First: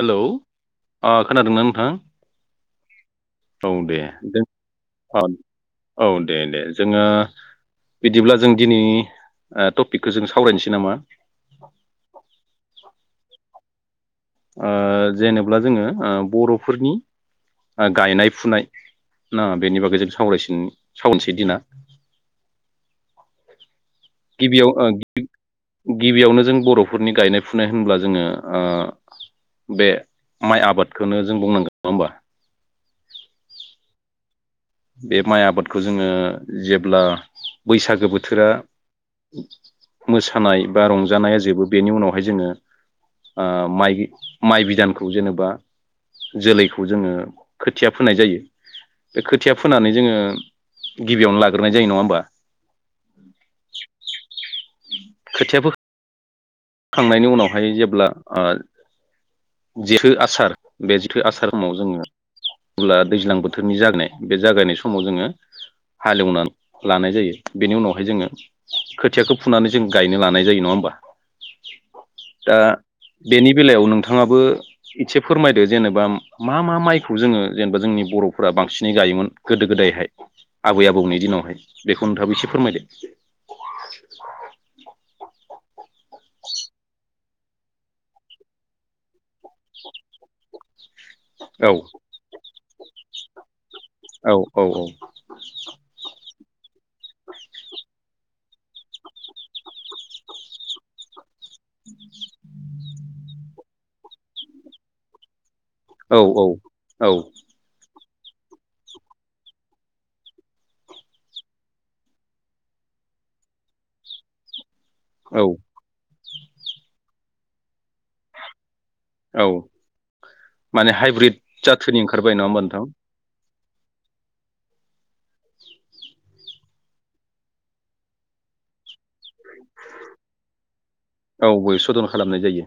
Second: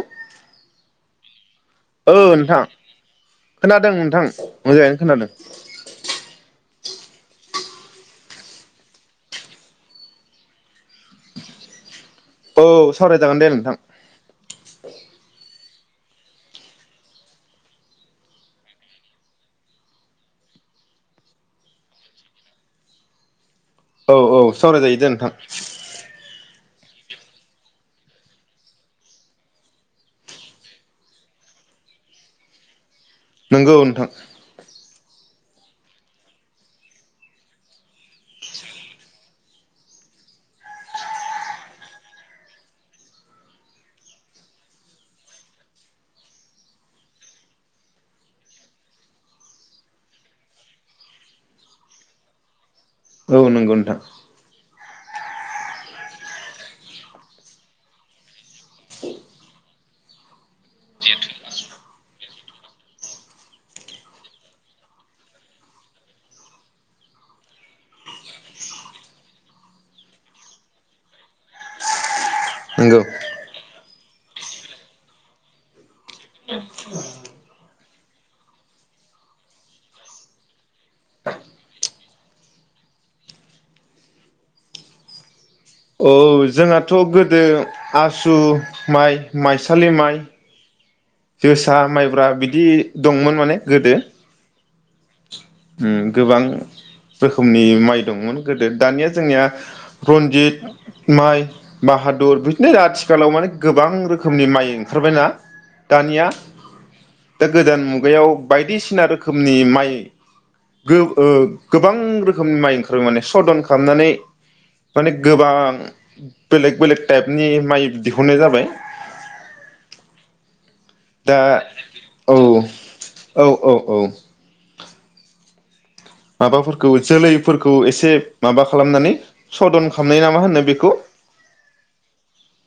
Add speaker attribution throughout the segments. Speaker 1: Hello अ खोनादोंना नों
Speaker 2: ओ नोंथां खोनदों
Speaker 1: दे
Speaker 2: नोंथां
Speaker 1: जों
Speaker 2: मोजाङैनो
Speaker 1: औ
Speaker 2: खोनादों।
Speaker 1: औ दे दे जोङो बिदिब्ला जों दिनि ओह टपिकखो जों सावरायनोसै नामा?
Speaker 2: औ सावरायजागोन दे नोंथां।
Speaker 1: ओ जेनेब्ला जोङो। ओ बरफोरनि गायनाय फुनाय ना बेनि बागै जों सावरायसिन सावनोसै दिना
Speaker 2: औ औ
Speaker 1: गिबियाव ओ
Speaker 2: सावरायजायो दे
Speaker 1: गि
Speaker 2: नोंथां
Speaker 1: गिबियावनो जों बर फुरनि गायनाय फुनाय होनब्ला जोङो ओ बे माइ आबादखोनो जों बुंनांगोन नङा होमबा।
Speaker 2: नोंगौ नोंथां।
Speaker 1: बे माइ आबादखो जोङो जेब्ला बैसागो बोथोरा मोसानाय बा रंजानाया जोबो बेनि उनावहाय जोङो ओ माइ माइ बिदानखौ जेनेबा जोलैखौ जोङो खोथिया फोनाय जायो बे खोथिया फोनानै जोङो गिबियावनो लाग्रोनायजायो नङा होमबा?
Speaker 2: औ नोंगौ नोंथां।
Speaker 1: खोथियाफो खांनायनि उनावहाय जेब्ला ओ जेथो आसार बे जेथो आसार समाव जोङो जेब्ला दैज्लां बोथोरनि जागायनाय बे जागायनाय समाव जोङो हालेवनानै लानाय जायो बेनि उनावहाय जोङो खोथियाखो फुनानै जों गायनो लानाय जायो नङा होमबा? दा
Speaker 2: नंगौ
Speaker 1: बेनि बेलायाव नोंथाङाबो एदसे फोरमायदो जेनेबा मा मा माइखौ जोङो जेनेबा जोंनि बरफोरा बांसिनै जायोमोन गोदो गोदायहाय आबै आबौनि दिनावहाय बेखौ नोंथाङाबो इसे फोरमायदो।
Speaker 2: औ जोंहाथ गोद दो आसु माइ। माइसालि माइ
Speaker 1: औ
Speaker 2: जोसा मायब्रा बिदि दंमोन माने गोदो।
Speaker 1: औ औ औ।
Speaker 2: उम गोबां रोखोमनि माइ दंमोन। गोदो दानिया जोंनिया रनजित माइ। बाहादुर बिदिनो आथि खालाव माने गोबां रोखोमनि माइ ओंखारबायना।
Speaker 1: औ
Speaker 2: दानिया
Speaker 1: औ
Speaker 2: दा गोदान मु बैयाव बायदिसिना रोखोमनि माइ। गो ओ गोबां रोखोमनि माइ ओंखारबाय माने सदन खालामनानै। माने
Speaker 1: औ
Speaker 2: गोबां बेलेग बेलेग ताइपनि माइ दिहुननाय जाबाय।
Speaker 1: औ। माने
Speaker 2: दा
Speaker 1: हाइब्रिद जाथोनि
Speaker 2: औ
Speaker 1: ओंखारबाय नङाहोमबा नोंथां?
Speaker 2: औ औ औ। माबाफोरखौ जोलैफोरखौ एसे माबा खालामनानै सदन खामनाया मा होनो बेखौ
Speaker 1: औ सदन खालामनाय जायो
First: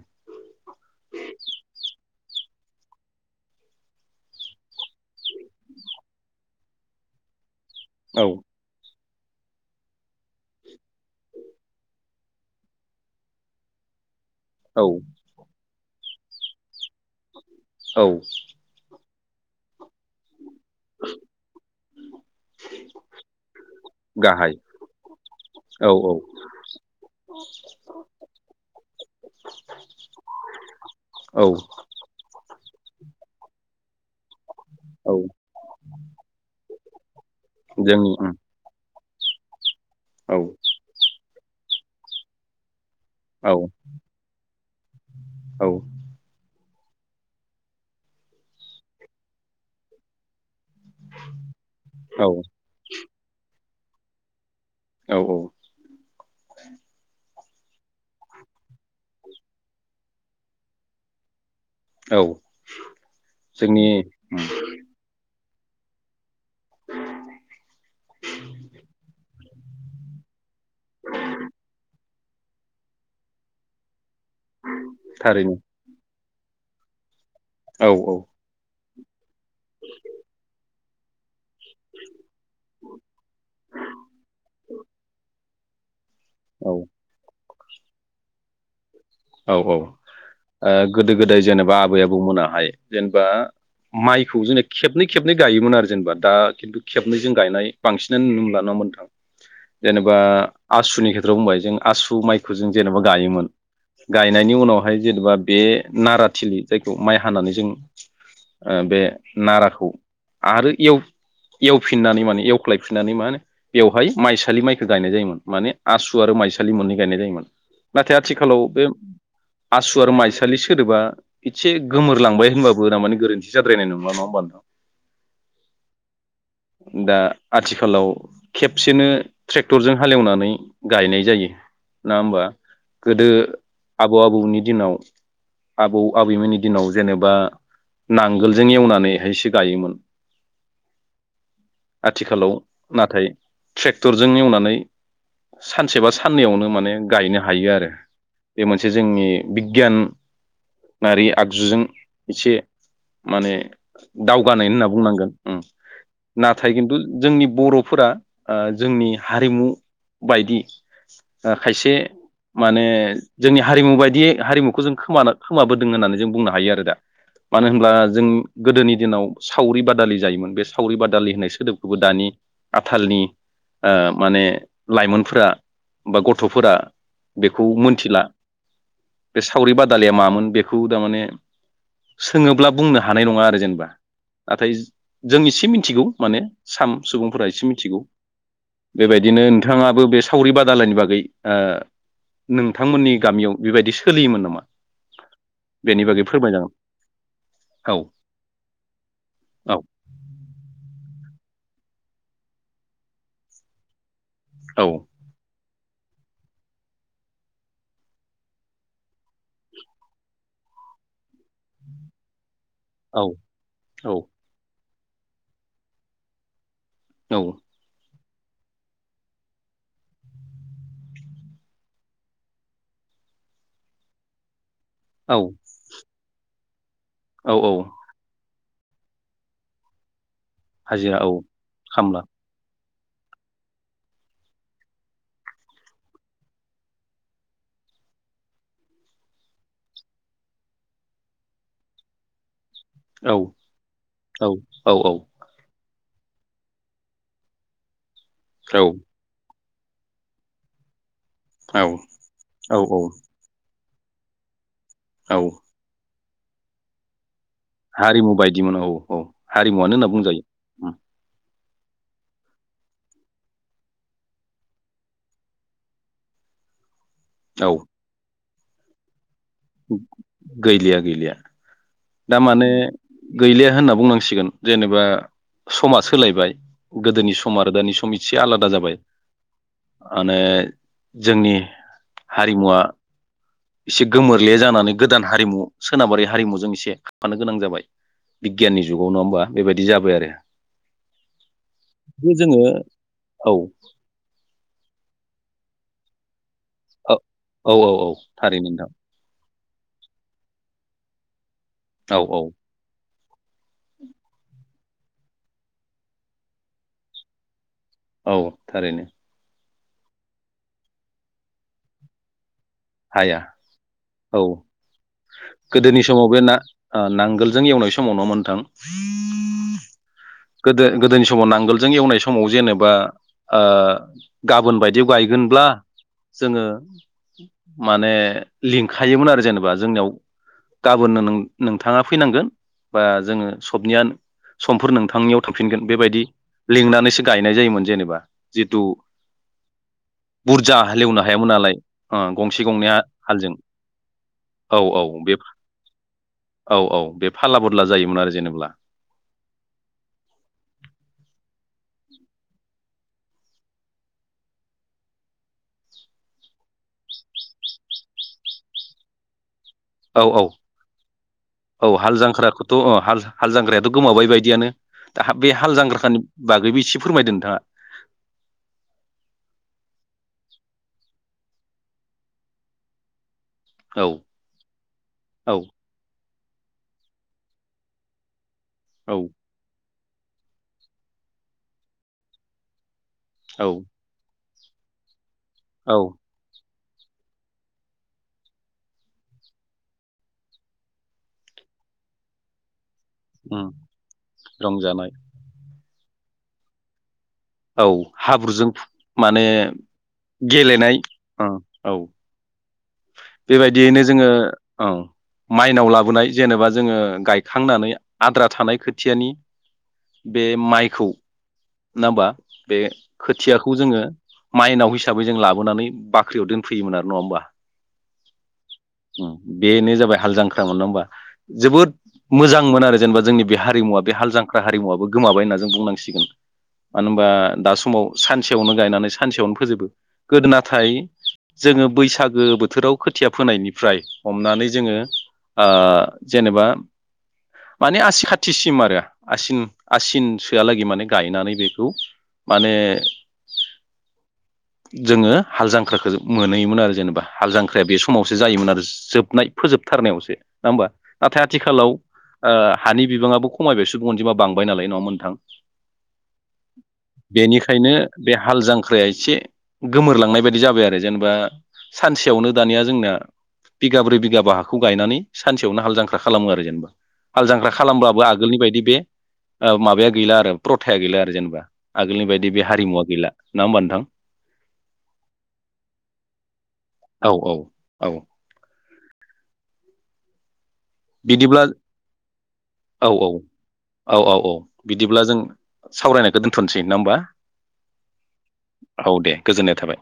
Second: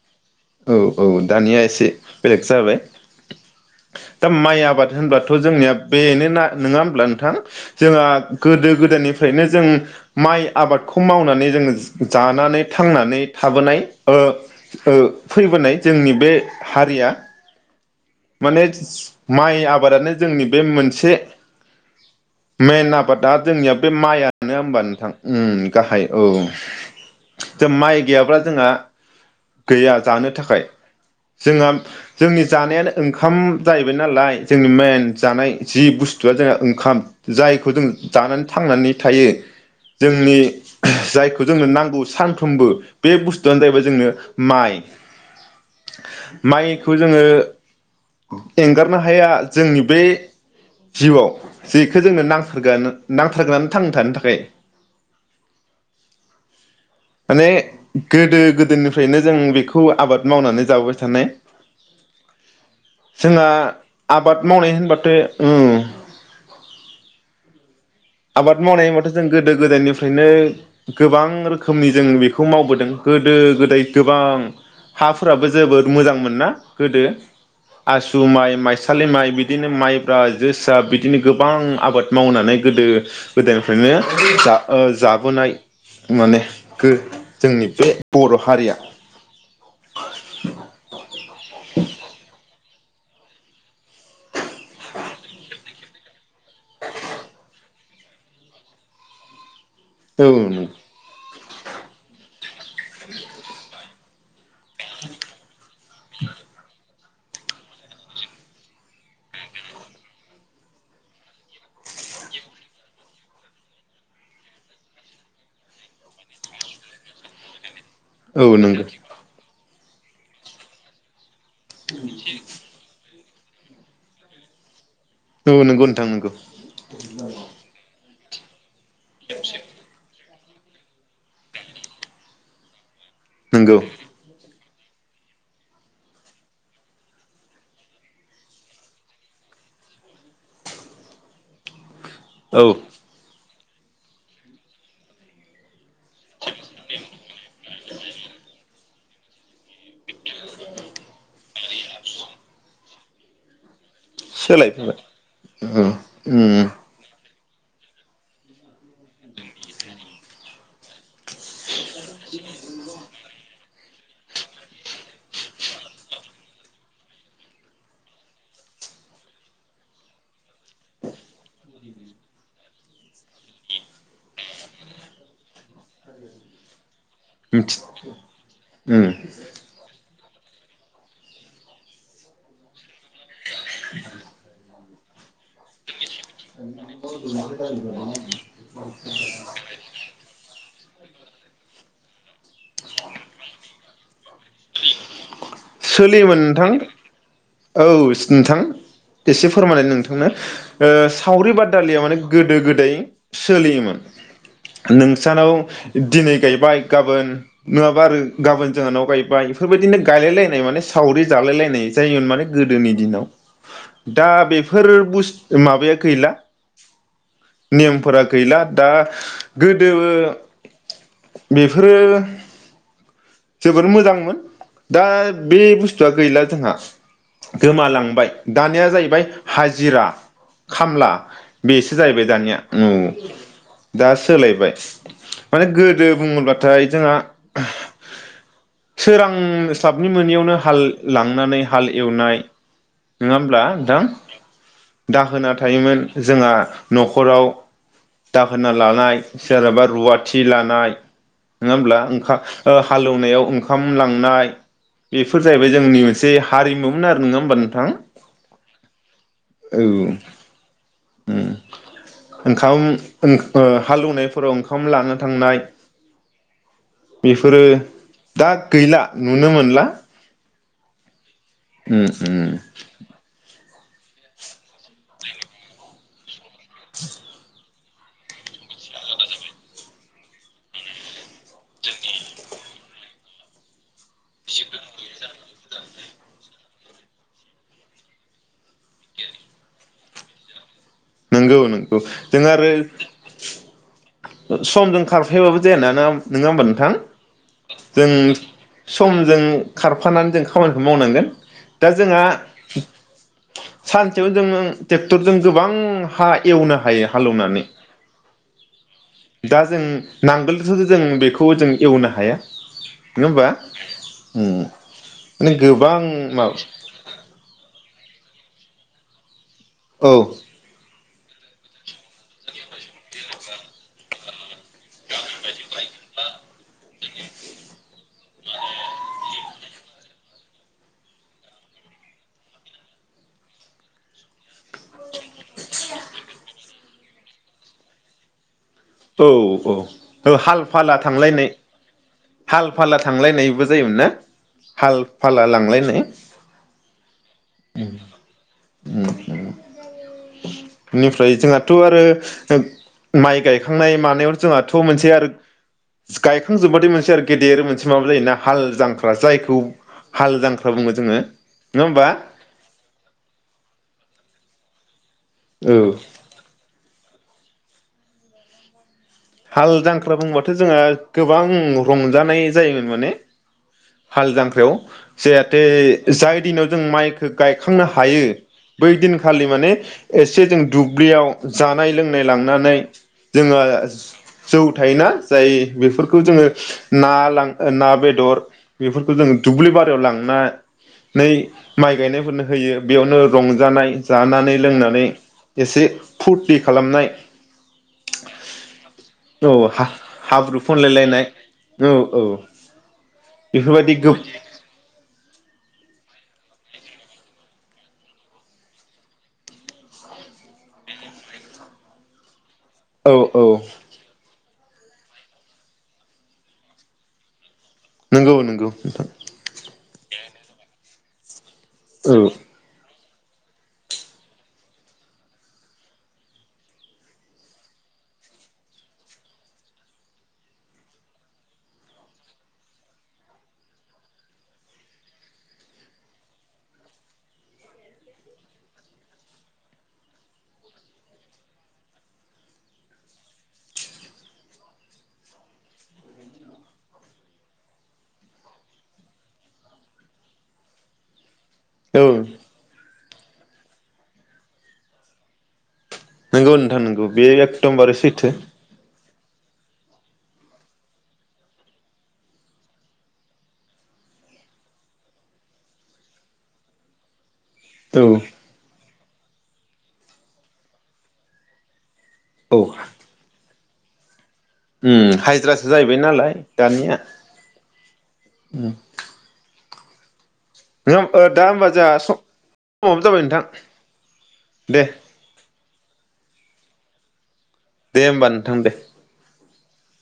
Speaker 2: औ औ दानिया एसे बेलेग जाबाय दा माइ आबाद होनबाथ' जोंनिया बेनोना नङा होमब्ला नोंथां? जोंया
Speaker 1: औ
Speaker 2: गोदो गोदायनिफ्रायनो जों माइ आबादखौ मावनानै जोङो जानानै थांनानै थाबोनाय ओ
Speaker 1: औ
Speaker 2: ओ फैबोनाय। जोंनि बे हारिया
Speaker 1: औ
Speaker 2: माने स माइ आबादानो जोंनि बे मोनसे मेन आबादा जोंनिया बे माइयानो
Speaker 1: गाहाय
Speaker 2: नङा होमबा नोंथां? उम गाहाय। औ जा माइ गैयाब्ला जोंहा गैया जानो थाखाय
Speaker 1: औ
Speaker 2: जोंहा जोंनि जानायानो ओंखाम जाहैबाय नालाय जोंनि मेन
Speaker 1: औ
Speaker 2: जानाय जि बुस्थुआ जोंना ओंखाम। जायखौ जों
Speaker 1: जोंनि उम
Speaker 2: जानानै थांनानै थायो जोंनि
Speaker 1: औ
Speaker 2: जाय जोंनो नांगौ सानफ्रोमबो बे
Speaker 1: औ
Speaker 2: बुस्थुयानो जाहैबाय जोंनो माइ। माइक खौ जोङो एंगारनो हाया जोंनि बे जिउआव जिक नो
Speaker 1: औ
Speaker 2: नांथारगोयानो नांथार‌ थांना थानो थाखाय।
Speaker 1: औ औ
Speaker 2: माने गोदो गोदोनिफ्रायनो जों बेखौ आबाद मावनानै जाबोबाय थानाय
Speaker 1: औ
Speaker 2: जोंहा
Speaker 1: जोंनि उम
Speaker 2: आबाद मावनाय होनबाथे उम आबाद मावनाय होनबाथ' जों गोदो गोदोनिफ्रायनो गोबां रोखोमनि जों बेख खौ मावबोदों गोदो गोदाय गोबां हाफोराबो
Speaker 1: थारैनो
Speaker 2: जोबोद मोजां मोनो ना गोदो
Speaker 1: औ
Speaker 2: आसु माइ माइस सालि माइ बि बिदिनो माइब्रा जोसा बिदिनो गोबां गोबां आबाद मावनानै गोदो गोदोनिफ्रायनो जा जाबोनाय माने
Speaker 1: औ
Speaker 2: गो जोंनि बे बर' हारिया
Speaker 1: औ औ गोदो ओ गोदाय जेनेबा आबै आबौमोनाहाय जेनेबा माइखौ जोंना खेबनै खेबनै गायोमोन आरो जेनेबा दा खिन्थु खेबनैजों गायनाय बांसिनानो नु मोनला नङा होनबा नोंथां जेनेबा
Speaker 2: औ नंगौ
Speaker 1: आसुनि खेथ्राव बुंबाय जों आसु माइखौ जों जेनेबा गायोमोन गायनायनि उनावहाय जेनेबा बे नाराथिलि जायखौ माइ हानानै जों बे नाराखौ आरो एवफिननानै माने एवख्लायफिननानै मा होन बेवहाय माइसालि माइखौ गायनाय जायोमोन माने आसु आरो माइसालि मोननै गायनाय जायोमोन
Speaker 2: औ नंगौ
Speaker 1: आसुआ माइसालि सोदोबा एसे गोमोरलांबाय होनबाबो थारमाने गोरोन्थि जाद्रायनाय नङा नङा होमबा नोंथां
Speaker 2: औ नंगौ नोंथां नंगौ
Speaker 1: दा आथिखालाव बिसोरनो ट्रेक्टरजों हालेवनानै गायनाय जायो नङा होमबा गोदो
Speaker 2: नंगौ
Speaker 1: आबौ आबैनि दिनाव आबौ आबैमोननि दिनाव जेनेबा नांगोलजों एवनानैहायसो गायोमोन आथिखालाव
Speaker 2: औ
Speaker 1: नाथाय ट्रेक्टरजों एवनानै सानसे सानसेबा साननैयावनो माने गायनो हायो आरो बे मोनसे जोंनि गियानारि आदब [unintelligible] जुजों एसे माने दावगानाय होनना
Speaker 2: सोलायबोबाय
Speaker 1: बुंनांगोन
Speaker 2: औ उम
Speaker 1: नाथाय खिन्थु जोंनि बर'फोरा जोंनि हारिमु बायदि खायसे माने जोंनि हारिमु बायदियै हारिमुखौ जों खोमाबोदों होननानै जों बुंनो हायो आरो दा मानो होनब्ला जों गोदोनि दिनाव सावरि बादालि जायोमोन बे सावरि बादालि होननाय सोदोबखौबो दानि आथालनि माने लाइमोनफोरा बा गथ'फोरा बेखौ
Speaker 2: मिथि
Speaker 1: मोनथिला
Speaker 2: उम
Speaker 1: बे सावरि बादालिया मामोन बेखौ थारमाने सोङोब्ला बुंनो हानाय नङा आरो जेनबा नाथाय जों एसे मोनथिगौ माने साम सुबुंफोरा एसे मिथिगौ बेबायदिनो नोंथाङाबो बे सावरि बादालानि बागै गै आ नोंथांमोननि गामियाव बेबायदि सोलियोमोन नामा? बेनि बागै
Speaker 2: सोलियोमोन नोंथां
Speaker 1: फोरमायजागोन
Speaker 2: औ नोंथां एसे
Speaker 1: औ
Speaker 2: फोरमायनो नोंथांनो। सावरि बादालिया माने गोदो गोदाय सोलियोमोन
Speaker 1: औ
Speaker 2: । नोंसानाव दिनै गायबाय गाबोन नङाबा आरो गाबोन जोंहानाव गायबाय बेफोरबायदिनो गायलाय नाय सावरि जालायलायनाय जायोमोन माने गोदोनि
Speaker 1: औ
Speaker 2: दिनाव
Speaker 1: औ
Speaker 2: दा बे फोर बुस माबाया गैला
Speaker 1: औ
Speaker 2: । नेमफोरा गैला दा गोदोबो बेफोरो जोबोर मोजांमोन। दा
Speaker 1: औ
Speaker 2: बे बुस्थुआ गैला जोंहा ।
Speaker 1: औ औ
Speaker 2: गोमालांबाय । दानिया जाहैबाय हाजिरा खामला
Speaker 1: हाजिरा औ
Speaker 2: बेसो
Speaker 1: खामला
Speaker 2: जाहैबाय दानिया औ दा सोलायबाय माने गोदो बुङोब्लाथाय जोंहा सोरांस्लाबनि मोनियावनो हाल लांनानै हाल एवनाय ।
Speaker 1: औ
Speaker 2: नङा होमब्ला नोंथां
Speaker 1: औ औ औ
Speaker 2: दाहोना थायोमोन जोंहा न'खराव दाहोना लानाय जेनेबा रुवाथि लानाय । नङा
Speaker 1: औ
Speaker 2: होमब्ला ओंखाम ओ
Speaker 1: औ
Speaker 2: हाल एवनायाव ओंखाम ओंखामलांनाय
Speaker 1: औ
Speaker 2: बेफोर जाहैबाय जोंनि मोन से हारिमुमोन आरो नङा होमबा नों
Speaker 1: हारिमु बायदिमोन औ औ हारिमुवानो होनना
Speaker 2: औ
Speaker 1: बुंजायो।
Speaker 2: ओंखाम ओ हालेवनायफोराव ओंखाम लानो थांनाय। बेफोरो
Speaker 1: औ
Speaker 2: दा गैला। नुनो मोनला।
Speaker 1: गैलिया गैलिया
Speaker 2: उम उम
Speaker 1: दा माने गैलिया होनना बुंनांसिगोन जेनेबा समाज सोलायबाय। गोदोनि सम आरो दानि सम। सम इसे आलादा जाबाय माने जोंनि हारिमुवा एसे गोमोरले जानानै गोदान हारिमु सोनाबारि हारिमुजों एसे खारफानो गोनां जाबाय बिगियाननि जुगाव नङा होमबा बेबायदि जाबाय आरो।
Speaker 2: नोंगौ नोंगौ
Speaker 1: बे
Speaker 2: जों
Speaker 1: जोङो
Speaker 2: आरो
Speaker 1: औ
Speaker 2: समजों खारफायाबाबो जाया ना? नों नोंथां
Speaker 1: औ औ औ
Speaker 2: जों
Speaker 1: थारैनो नोंथां
Speaker 2: समजों खारफानानै जों खामानिखौ मावनांगोन। दा
Speaker 1: औ
Speaker 2: जोंहा
Speaker 1: औ
Speaker 2: सानसेयाव जों टेक्टरजों गोबां हा एवनो हायो हालौनानै।
Speaker 1: औ थारैनो।
Speaker 2: दा जों नांगोलजोंथ' जों बेखौ जों एवनो हाया। नङा
Speaker 1: हाया
Speaker 2: होमबा?
Speaker 1: औ
Speaker 2: उम माने गोबां
Speaker 1: गोदोनि समाव बे
Speaker 2: माबा
Speaker 1: ना ओ नांगोलजों एवनो बै समाव नङा मोनथां।
Speaker 2: औ
Speaker 1: गोदोनि समाव नांगोलजों एवनाय समाव जेनेबा ओ गाबोन बायदियाव गायगोनब्ला जोङो माने लिंखायोमोन आरो जेनेबा जोंनियाव गाबोननो नों नोंथाङा फैनांगोन बा जोङो सबनिया समफोर नोंथांनियाव थांफिनगोन बेबायदि लिंनानैसो गायनाय जायोमोन जेनेबा। जिथु
Speaker 2: औ औ हाल
Speaker 1: बुरजा
Speaker 2: फाला
Speaker 1: हालेवनो हायामोन
Speaker 2: थांलायनाय
Speaker 1: नालाय ओ गंसे
Speaker 2: हाल
Speaker 1: गंनैया
Speaker 2: फाला थां
Speaker 1: हालजों
Speaker 2: लायनायबो जायोमोन ना
Speaker 1: औ
Speaker 2: हाल
Speaker 1: औ बे
Speaker 2: फाला लांलायनाय
Speaker 1: औ औ बे फाला बदला जायोमोन आरो जेनेब्ला
Speaker 2: उम इनिफ्राय जोंङा थ' आरो ओ माइ गाय गायखांनाय मानायाव जोंहाथ' मोनसे आरो गायखांजोब्बाथाय मोनसे आरो गेदेर मोनसे माबा जायोना हाल जांख्रा जायखौ
Speaker 1: औ
Speaker 2: हाल
Speaker 1: औ
Speaker 2: जांख्रा बुङो जोङो नङा
Speaker 1: औ
Speaker 2: होमबा
Speaker 1: हाल जांख्राखौथ' हाल जांख्रायाथ' गोमावाबाय बायदियानो। दा बे हाल
Speaker 2: औ
Speaker 1: जांग्राखानि बागैबो एसे फोरमायदो नोंथाङा।
Speaker 2: हाल जांख्रा बुंबाथ' जोंहा गोबां रंजानाय जायोमोन माने
Speaker 1: औ
Speaker 2: हाल जांख्रायाव
Speaker 1: औ
Speaker 2: जाहाथे जाय दिनाव जों माइखौ गायखांनो हायो। बै
Speaker 1: औ
Speaker 2: दिनखालि माने एसे जों दुब्लियाव जानाय लोंनाय लांनानै जोङो।
Speaker 1: औ
Speaker 2: जौ थायोना। जाय
Speaker 1: औ
Speaker 2: बेफोरखौ जोङो ना लां ना बेदर बेफोरखौ जों दुब्लि बारियाव लांनानै माइ गायनायफोरनो होयो। बेयावनो
Speaker 1: उम
Speaker 2: रंजानाय जानानै लोंनानै
Speaker 1: रंजानाय
Speaker 2: एसे फुरथि खालामनाय।
Speaker 1: औ हाब्रुजों माने
Speaker 2: औ हाब्रु
Speaker 1: गेलेनाय
Speaker 2: फुनलायलायनाय औ औ। बेफोरबायदि
Speaker 1: बेबायदियैनो जोङो औ। माइनाव लाबोनाय जेनेबा जोङो गायखांनानै आद्रा थानाय खोथियानि बे माइखौ नङा होमबा? बे
Speaker 2: औ औ
Speaker 1: खोथियाखौ जोङो माइनाव हिसाबै जों लाबोनानै बाख्रियाव दोनफैयोमोन आरो नङा होमबा?
Speaker 2: नंगौ नंगौ नोंथां
Speaker 1: बेनो जाबाय हाल जांख्रा मोन नङा होमबा? जोबोद
Speaker 2: औ
Speaker 1: मोजांमोन आरो। जेनेबा जोंनि बे हारिमुवा बे हाल जांख्रा हारिमुवाबो गोमाबाय होनना जों बुंनांसिगोन। मानो होनबा दा समाव सानसेयावनो गायनानै सानसेयावनो फोजोबो गोदो नाथाय जोङो बैसागो बोथोराव खोथिया फोनायनिफ्राय हमनानै जोङो आ जेनेबा माने आसि खाथिसिम आरो आसिन आसिन सोआलागै माने गायनानै बेखौ माने जोङो हाल जांख्राखौ मोनहोयोमोन आरो जेनेबा हाल जांख्राया बे समावसो जायोमोन आरो जोबनाय फोजोबथारनायावसो नङा होमबा नाथाय आथिखालाव
Speaker 2: औ
Speaker 1: आ हानि बिबाङाबो खमायबाय सुबुं अनजिमा बांबाय नालाय नङा होनबा नोंथां?
Speaker 2: नोंगौ नोंथां नोंगौ बे
Speaker 1: बेनिखायनो
Speaker 2: एकदमबारै
Speaker 1: बे
Speaker 2: सैथो।
Speaker 1: हाल जांख्राया एसे गोमोरलांनाय बायदि जाबाय आरो जेनेबा सानसेयावनो दानिया जोंना बिगाब्रै बिगाबा हाखौ गायनानै सानसेयावनो हाल जांख्रा खालामो आरो जेनेबा हाल जांख्रा
Speaker 2: औ
Speaker 1: खालामब्लाबो आगोलनि बायदि बे माबाया गैला आरो प्रथाया गैला। जेनबा आगोलनि बायदि
Speaker 2: औ
Speaker 1: बे हारिमुवा गैला नङा होनबा नोंथां
Speaker 2: उम हाजिरासो जाहैबाय नालाय दानिया
Speaker 1: औ औ औ
Speaker 2: उम [inaudible] [unintelligible] दा
Speaker 1: बिदिब्ला
Speaker 2: होमबा जोंहा समाबो
Speaker 1: औ
Speaker 2: जाबाय
Speaker 1: औ
Speaker 2: नोंथां
Speaker 1: औ औ औ
Speaker 2: दे
Speaker 1: बिदिब्ला जों सावरायनायखौ दोन्थनोसै नङा होमबा
Speaker 2: दे होमबा नोंथां दे
Speaker 1: औ दे गोजोननाय थाबाय